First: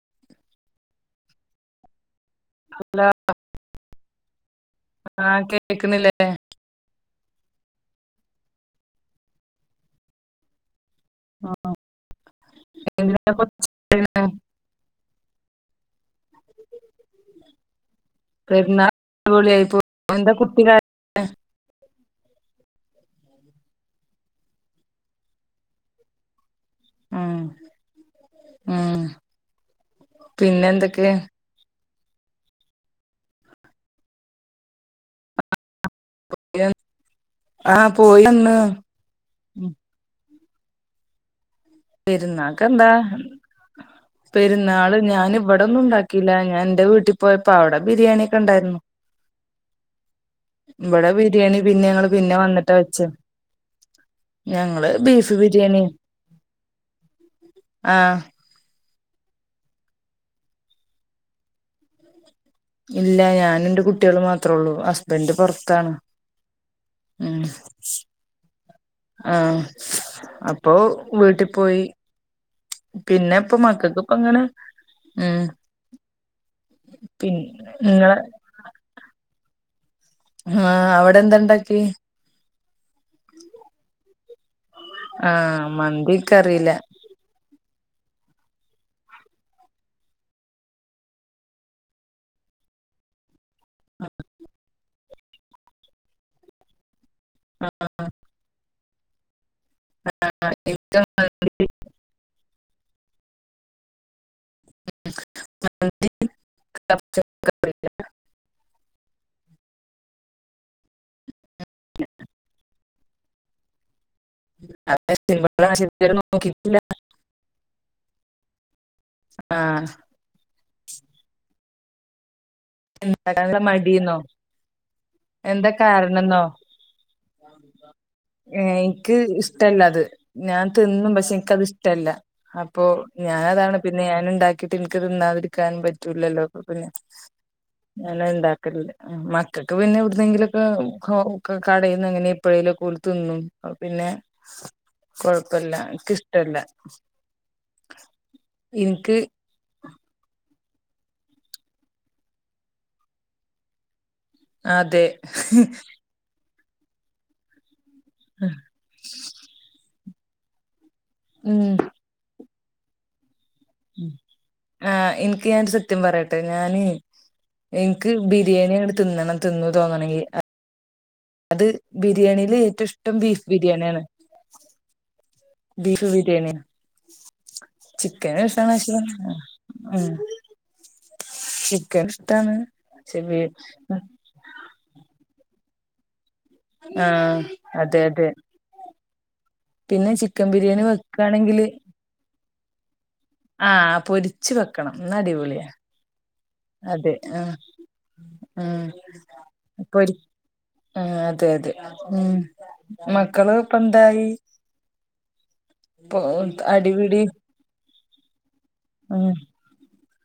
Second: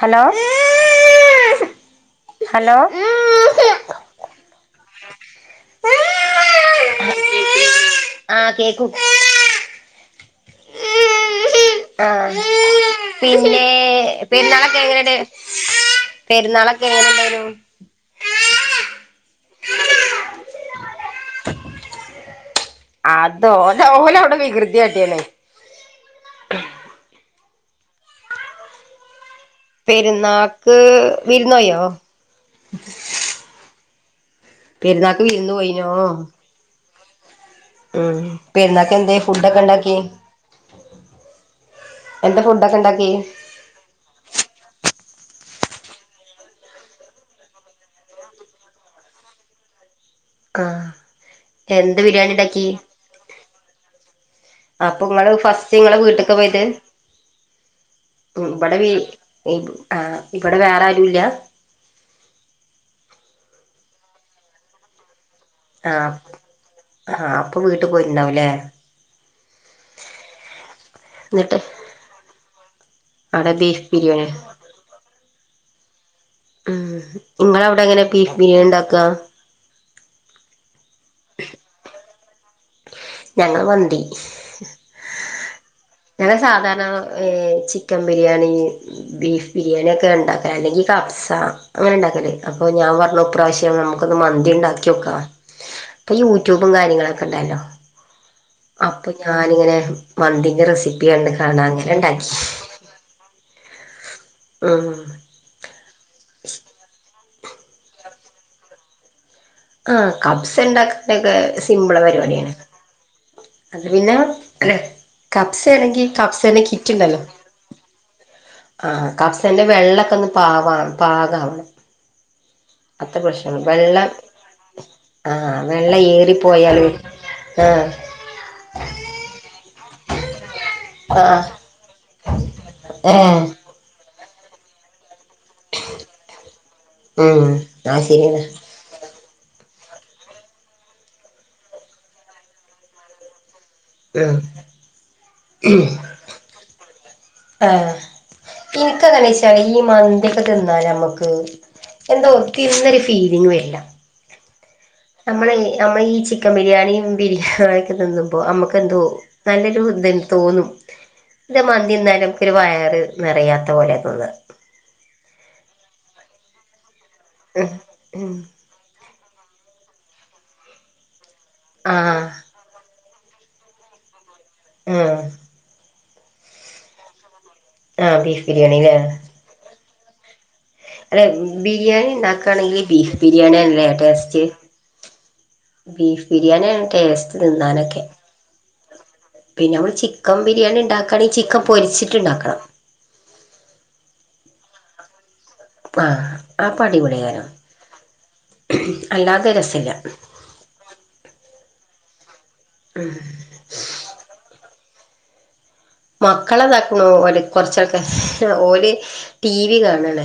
Hello? Hello? ആ കേക്കുന്നില്ലേ ആഹ് കേക്കും ആ ആഹ് എന്തിനാ പിന്നെ കൊച്ച് കരയുന്നെ? പെരുന്നാളൊക്കെ എങ്ങനെണ്ട് പെരുന്നാളൊക്കെ എങ്ങനെണ്ടയിനു? [unintelligible] ആതോ ഓല ഓലവ്ടെ വികൃതിയാട്ടിണ്. ആഹ് ആഹ് പെരുന്നാക്ക് വിരുന്നോയോ? പെരുന്നാക്ക് വിരുന്നോയിനോ? ആ ഉം പോയി വന്ന് പെരുന്നാക്കെന്തെ ഫുസ്സൊക്കെ ഇണ്ടാക്കിയെ? എന്താ ഫുഡെക്കെ ഇണ്ടാക്കിയെ? പെരുന്നാള് ഞാൻ ഇവടെന്നും ഉണ്ടാക്കിയില്ല. ഞാൻ ഇന്റെ വീട്ടിൽ പോയപ്പോ അഒടെ ബിരിയാണി ഒക്കെ ഉണ്ടായിരുന്നു. [inaudible] ആഹ് ഇവിടെ ബിരിയാണി പിന്നെ എന്ത് ഞങ്ങള് ബിരിയാണി പിന്നെ ഇണ്ടാക്കി. വന്നിട്ടാ വെച്ചേ ഞങ്ങള് അപ്പ ഇങ്ങള് ബീഫ് ഫസ്റ്റ് ബിരിയാണി ഇങ്ങളെ വീട്ടുക്കാ പോയത്. ആഹ് ഇബ്ടെ ബി ആ ഇബിടെ വേറെ ആരുല്ല. ഇല്ല ഞാനും ഇന്റെ കുട്ട്യേളും മാത്രള്ളൂ. ഹസ്ബൻഡ് പൊറ്ത്ത് ആഹ് ആഹ് അപ്പൊ വീട്ടിൽ പോയിട്ടുണ്ടാവുല്ലേ. ആഹ് അപ്പോ വീട്ടി എന്നിട്ട് പോയി. പിന്നെ അവിടെ ഇപ്പൊ ബീഫ് മക്കക്ക് ഇപ്പ ബിരിയാണി ഇങ്ങനെ ഉം ഉം പിന്നെ ഇങ്ങളെ ഔടെ എങ്ങനെ നിങ്ങളെ ബീഫ് ബിരിയാണി ഇണ്ടാക്ക. ആഹ് അവ്ടെ എന്താണ്ടാക്ക്യെ. ഞങ്ങള് മന്തി. ആഹ് മന്തി ഞങ്ങള് ഇക്കറിയില്ല സാധാരണ ഏഹ് ചിക്കൻ ബിരിയാണി. ബീഫ് ബിരിയാണി ഒക്കെ ഇണ്ടാക്കല്. അല്ലെങ്കി കബ്സ അങ്ങനെ ഇണ്ടാക്കല് അപ്പൊ ഞാൻ പറഞ്ഞു ഇപ്രാവശ് നമുക്കൊന്ന് മന്തി ഇണ്ടാക്ക്യാേക്ക. ഇപ്പൊ യൂട്യൂബും കാര്യങ്ങളൊക്കെ ഇണ്ടല്ലോ. ആഹ് അപ്പം ഞാനിങ്ങനെ മന്തിന്റെ എനിക്ക് റെസിപ്പി കണ്ട് കാണാ മന്തി അങ്ങനെ ഇണ്ടാക്കി ആഹ് [inaudible] ആഹ് കബ്സ ഇണ്ടാകലൊക്കെ സിമ്പിള് പരിപാടിയാണ് അത് പിന്നെ അല്ല കബ്സേണെങ്കി കബ്‌സന്റെ നോക്കിട്ടില്ല കിറ്റ്ണ്ടല്ലോ. ആഹ് കബ്സേന്റെ ആഹ് വെള്ളെക്കെന്ന് പാക പാകാവണം. അത്ര പ്രശ്‌നം ഇണ്ടാക്കാനുള്ള ഒള്ളു. വെള്ളം മടിന്നോ ആഹ് എന്താ വെള്ളം കാരണംന്നോ ഏറിപ്പോയാലോ ആഹ് ഇൻക്ക് ഇഷ്ടല്ല അത്. ഞാൻ തിന്നും പക്ഷെ ആഹ് എനിക്ക് അത് ഇഷ്ടല്ല. അപ്പൊ ഏഹ് ഞാനതാണ്. പിന്നെ ഞാൻ ഉണ്ടാക്കിട്ട് ഇൻക്ക് തിന്നാതിരിക്കാൻ പറ്റൂലല്ലോ. അപ്പോ പിന്നെ ഉം അത് ഞാനത് ശരിയാണ് ഇണ്ടാ ക്കൽല്ല. മക്കക്ക് പിന്നെ എവിട്ന്നെങ്കിലൊക്കെ കടേന്ന് എങ്ങനെ എപ്പഴേലൊക്കെ ഓല് തിന്നും. അപ്പ പിന്നെ ഉം കൊഴപ്പല്ല. ഇൻക്ക് ഇഷ്ടല്ല. ആഹ് ഇൻക്കങ്ങനെ ഈ മന്തിയൊക്കെ തിന്നാ ഞമക്ക് എന്താ തിന്നൊരു ഫീലിംഗ് വര്ല്ല. ആത് നമ്മളെ നമ്മള് ഈ ചിക് ക്കൻ ബിരിയാണിയും ബിരിയാണിയെക്കെ നിന്നുമ്പോ നമുക്കു എന്തോ നല്ലൊരു ഇത് തോന്നും. ൻ്റെ ഉം മന്തി തിന്നാല് നമുക്കൊരു വയറ് നിറയാത്ത പോലെ തോന്ന. ആഹ് ഇൻക്ക് ഞാൻ ഒരു സത്യം പറയട്ടെ ഞാന് ഇൻക്ക് ഉം ബിരിയാണിയ ങ്ങട് തിന്നണം. തിന്ന് തോന്നണെങ്കി അത് ആഹ് ബിരിയാണിയില് ഏറ്റവും ഇഷ്ടം ബീഫ് ബിരിയാണ്യാണ്. ആഹ്. ബീഫ് ബിരിയാണിയാ. ആഹ് ചിക്കനും ബീഫ് ഇഷ്ടാണ് ബിരിയാണില്ലേ [unintelligible] ഉം അല്ലെ ചിക്കൻ ബിരിയാണി ഇഷ്ടാണ് ഉണ്ടാക്കാണെങ്കി ബീഫ് പക്ഷെ ബീ ബിരിയാണി ആണ്ലെ ടേസ്റ്റ്. ബീഫ് ബിരിയാണി ആണ് ആഹ് ടേസ്റ്റ് അതെ തിന്നാനൊക്കെ. അതെ പിന്നെ നമ്മൾ ചിക്കൻ ബിരിയാണി ഇണ്ടാക്കാണെങ്കി ചിക്കൻ പൊരിച്ചിട്ട് ഇണ്ടാക്കണം. ആഹ് പൊരിച്ചു വെക്കണം. ഇന്നാ അടിപൊളിയാ. ആഹ് അപ്പൊ അതെ അടിപൊളിയാകാരം ആഹ് ഉം അല്ലാതെ രസല്ല പൊരി ആഹ് അതെ അതെ ഉം മക്കള് ഇപ്പന്തായി? മക്കളെതാക്ക്ണു അടിപിടി വ്ടെ കൊറച്ചൊക്കെ ഓര് ഉം ടി വി കാണാണ്.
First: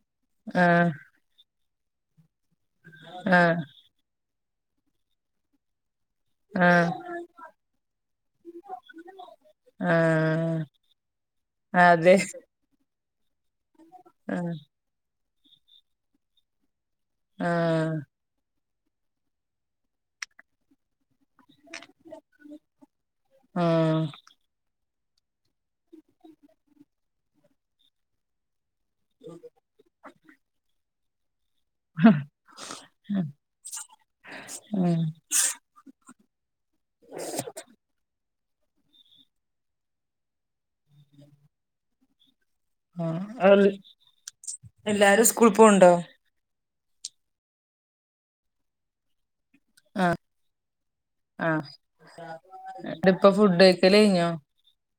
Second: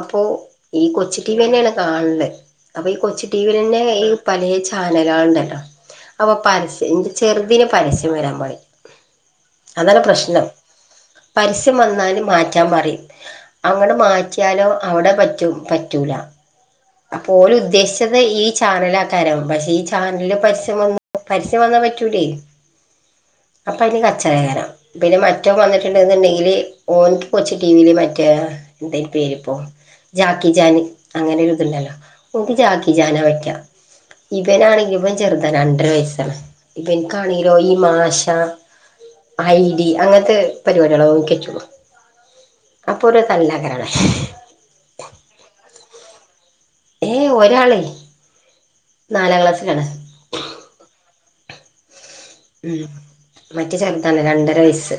അപ്പോ ഈ ആഹ് കൊച്ചി ടി വി തന്നെയാണ് കാണണ് അപ്പോ ഈ കൊച്ചി ടിവി ആഹ് തന്നെ ഈ പലെ ചാനലാള്ണ്ടല്ലോ അപ്പോ പരസ്യം ആഹ് ന്റെ ചെറ്തിന് പരസ്യംവരാൻ പാടില്ല. അതാണ് പ്രശ്നം ആഹ് പരസ്യം അതെ വന്നാല് മാ റ്റാൻ പറിം അങ്ങട് ആഹ് മാറ്റിയാലോ ഔടെ പറ്റും പറ്റൂല. അപ്പോ ഓല് ആഹ് ഉദ്ദേശിച്ചത് ഈ ചാനലാക്കാരം പക്ഷേ ഈ ചാനലില് പരസ്യംവന്നു പരസ്യംവന്നാ പറ്റൂലേയ്. അപ്പയ്ന് ആഹ് കച്ച റെകാരം പിന്നെ മറ്റോന് വന്ന്ട്ട്ണ്ട്ന്ന് ണ്ടെങ്കില് ഓൻക്ക് കൊച്ച് ടീ വീല് മറ്റേ എന്തായ്നി പേരിപ്പോ ജാക്കി ജാൻ അങ്ങനൊരു ഇത്ണ്ടല്ലോ. ഓന്ക്ക് ജാക്കിജാനാ പറ്റാ ഇവനാണെങ്കിൽ ഇവൻ ഉം ചെർ ത രണ്ട്രര വയസ്സാണ് ഇവൻക്കാണെങ്കിലോ ഈ മാഷ ഐഡി അങ്ങൻത്തെ പരിപാടികളെ ഓൻക്ക് പറ്റൊള്ളു അപ്പോരു ആഹ് തല്ലാക്കരം ഔടെ. എല്ലാരും സ്കൂൾ പോവ്ണ്ടോ? ഏഹ് ഒരാള് നാലാംക്ലാസ്സിലാണ്. അഹ് അഹ് ന്ന്ട്ട്പ്പോ മറ്റേ ഫുഡെയ്ക്കല് ചെറുതാണ് കയ്ഞ്ഞോ? രണ്ടര വയസ്സ്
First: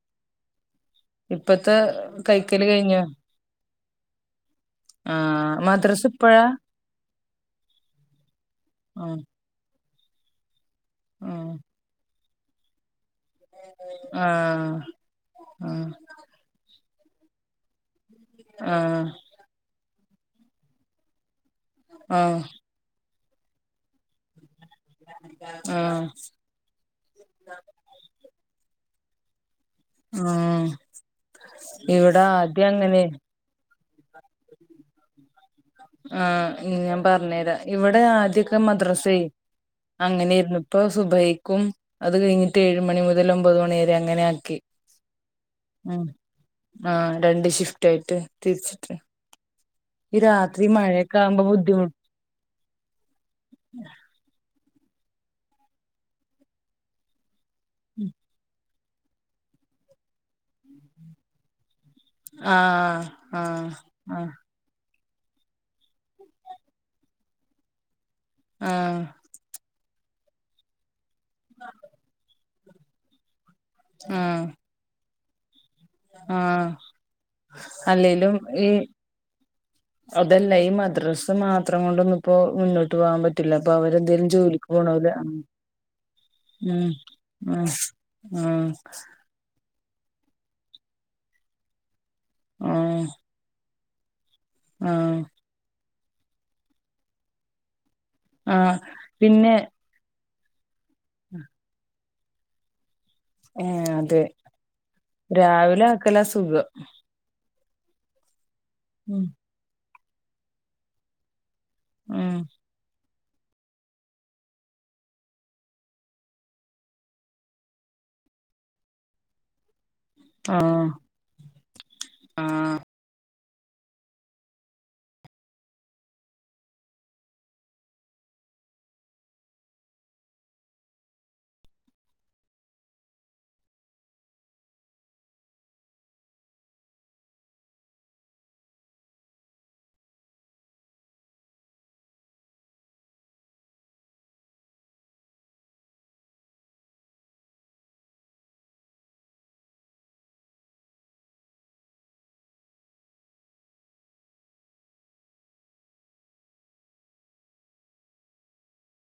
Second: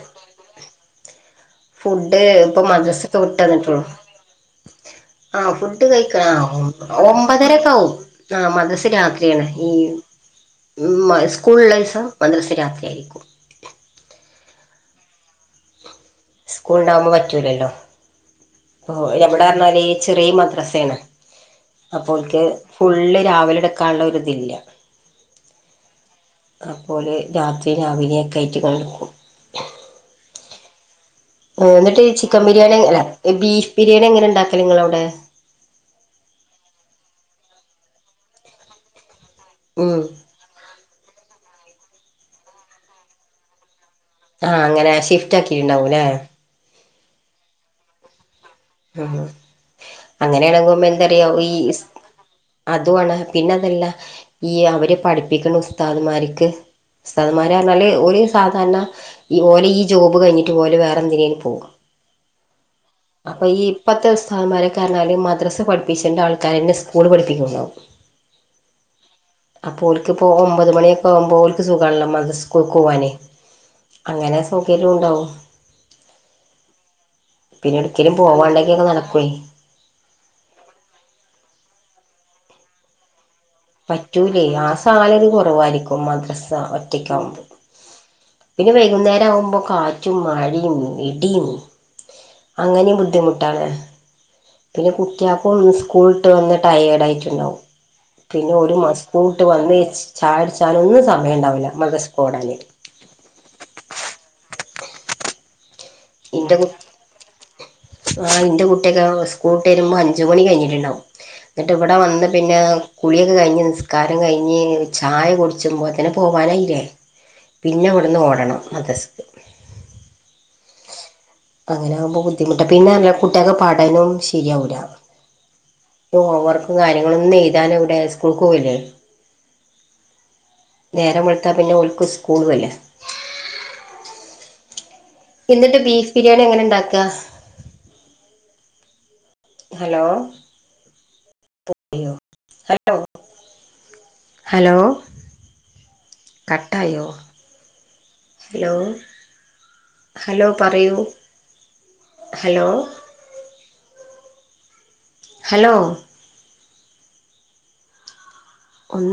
ഇപ്പത്തെ ഫുഡ് ഇപ്പ കൈക്കല് കഴിഞ്ഞോ മദ്രസ്ക്കെ വിട്ടെന്ന്ട്ടൊള്ളു. ആഹ് ഫുഡ് മദ്രസ കഴിക്കാ ഇപ്പഴാ ഒമ്പതരൊക്കാവും. ആഹ് മദ്റസ് ആഹ് രാത്രിയാണ് ഈ ഇമ്മാ ആഹ് സ്കൂള് ള്ള ദീസം മദ്റസ് രാത്രി ആയിരിക്കും. ആഹ് ആഹ്. സ്കൂള്ണ്ടാവുമ്പോ പറ്റൂലല്ലോ ഇപ്പോ ആഹ് [unintelligible] [unintelligible] ഈ ചെറിയെ മദ്രസേണ് അപ്പോ ആഹ് ആഹ് ഓൽക്ക്. ഫുള്ള് രാവിലെ ഇട്ക്കാള്ള ഒരിതില്ല. ആഹ്. അപ്പോ ഓല് രാത്രി രാവിലെക്കായ്റ്റ് ഓല് ഇട്ക്കും. ആഹ്. ഉം ഇന്നട്ടീ ഇവിടെ ചിക്കെൻ ആദ്യം ബിരിയാണി അല്ല അങ്ങനെ ബീഫ് ബിരിണി എങ്ങനെ ഇണ്ടാക്കല് ഇങ്ങളെ ഔടെ? ആഹ് ഇ ഞാൻ പറ്ഞ്ഞരാം ഇവടെ ആദ്യക്കെ മദ്രാസ് ഉം അങ്ങനൊയ്ര്ന്നു. ഇപ്പോ സുബൈക്കും അത് കഴ്ഞ്ഞിട്ട് ഏഴ്മണി മുതൽ ഒമ്പത് മണി വരെ അങ്ങനെ ആക്കി ആഹ് അങ്ങനെ ഷിഫ്റ്റാക്കീണ്ടാവുലെ? ഉം ആഹ് രണ്ട് ഷിഫ്റ്റായിട്ട് തിര്ച്ചിട്ട്. അങ്ങനെയേണെങ്കിമെന്തെടി മഴയൊക്കെ ആകുമ്പോ ബുദ്ധിമു ഈസ് അതും ആണ് പിന്നെ അതല്ല ഈ അവര് പഠ്പ്പിക്കുന്ന ഉസ്താദുമാർക്ക്. ഉസ്താദ്മ്മാരാർഞ്ഞാല് ഓല് സാധാര്ണ ഈ പോലെ ഈ ജോബ് കഴിഞ്ഞിട്ട് ഓല് വേറെ എന്തിനേലും പോകും. ആഹ്. അപ്പോ ഈ ആഹ് ഇപ്പത്തെ ആഹ് ഉസ്താദ്മ്മാരെക്കെറ്ഞ്ഞാല് മദ്രസ് പഠിപ്പിച്ചെണ്ട ആൾക്കാരെന്നെ സ്കൂള് പഠിപ്പിക്ണ്ടാവും. ആഹ്. അപ്പോ ഓൽക്ക് ഇപ്പോ ഒമ്പത് മണിയൊക്കെ ആവുമ്പോ ഓല്ക്ക് സുഖാണല്ലോ മദ്സ് സ്‌കൂൾക്ക് പോവാന്. അങ്ങനെ ആഹ് സൗകര്യം ഇണ്ടാവും. ആഹ്. പിന്നെ ഒട്ക്കേങ്കിലും പോവാണ്ടെങ്കിലൊക്കെ നടക്കുയ്. അതെല്ല ഈ മദ്രാസ് മാത്രം കൊണ്ടൊന്ന്പ്പോ മുന്നോട്ട് പോവാൻ പ പറ്റൂലേയ് ആ സാലറി കുറവായിരിക്കും മദ്രസ ഉം ഒറ്റക്കാവുമ്പോ. ഉം പിന്നെ ഉം വെയ്കുന്നേരം ആവുമ്പോ കാ റ്റും മഴിം ഇടിം ഉം അങ്ങനിംബുദ്ധിമുട്ടാണ്. പിന്നെ ആഹ് കുട്ടിയാൾക്കും സ്കൂൾട്ട് വന്ന് ടയേഡ് ആയിറ്റ്ണ്ടാവും. പിന്നെ ഓല് ആഹ് മസ്കൂട്ട് പിന്നെ വന്ന് ചായകുടിച്ചാനും സമയഇണ്ടാവൂല മദ്രസ്ക്ക് ഓടണ്ടാരും. ഏഹ് അതെ രാവിലെ ആക്കലാ ഇന്റെ കു സുഖം ആ ഇന്റെ ഉം കുട്ടിയൊക്കെസ് കൂട്ട് വെരുമ്പോ അഞ്ച്മണി കഴിഞ്ഞിട്ടുണ്ടാവും ഇന്നട്ട് ഇവടെ വന്ന് ഉം പിന്നെ കുളിയൊക്കെ കഴിഞ്ഞ് നിസ്കാരം കഴിഞ്ഞ് ചായ കുടിച്ചുമ്പോത്തിന് പോവാൻ ആയിലെ? പിന്നെ ഇവിടുന്ന് ഓടണം മതസ്ക് ആഹ് അങ്ങനെ ആകുമ്പോൾ ബുദ്ധിമുട്ടാണ് ആഹ് പിന്നെ നല്ല കുട്ടികൾക്ക് പാടനും ശരിയാവില്ല ഹോം വർക്കും കാര്യങ്ങളൊന്നും എഴുതാന ഇവിടെ സ്കൂൾക്ക് പോകല്ലേ നേരം വളത്തൽ പിന്നെ ഒൾക്ക് സ്കൂൾ അല്ലേ എന്നിട്ട് ബീഫ് ബിരിയാണി എങ്ങനെ ഇണ്ടാക്ക ഹലോ ഹലോ ഹലോ കട്ടായോ ഹലോ ഹലോ പറയൂ ഹലോ ഹലോ ഒന്ന്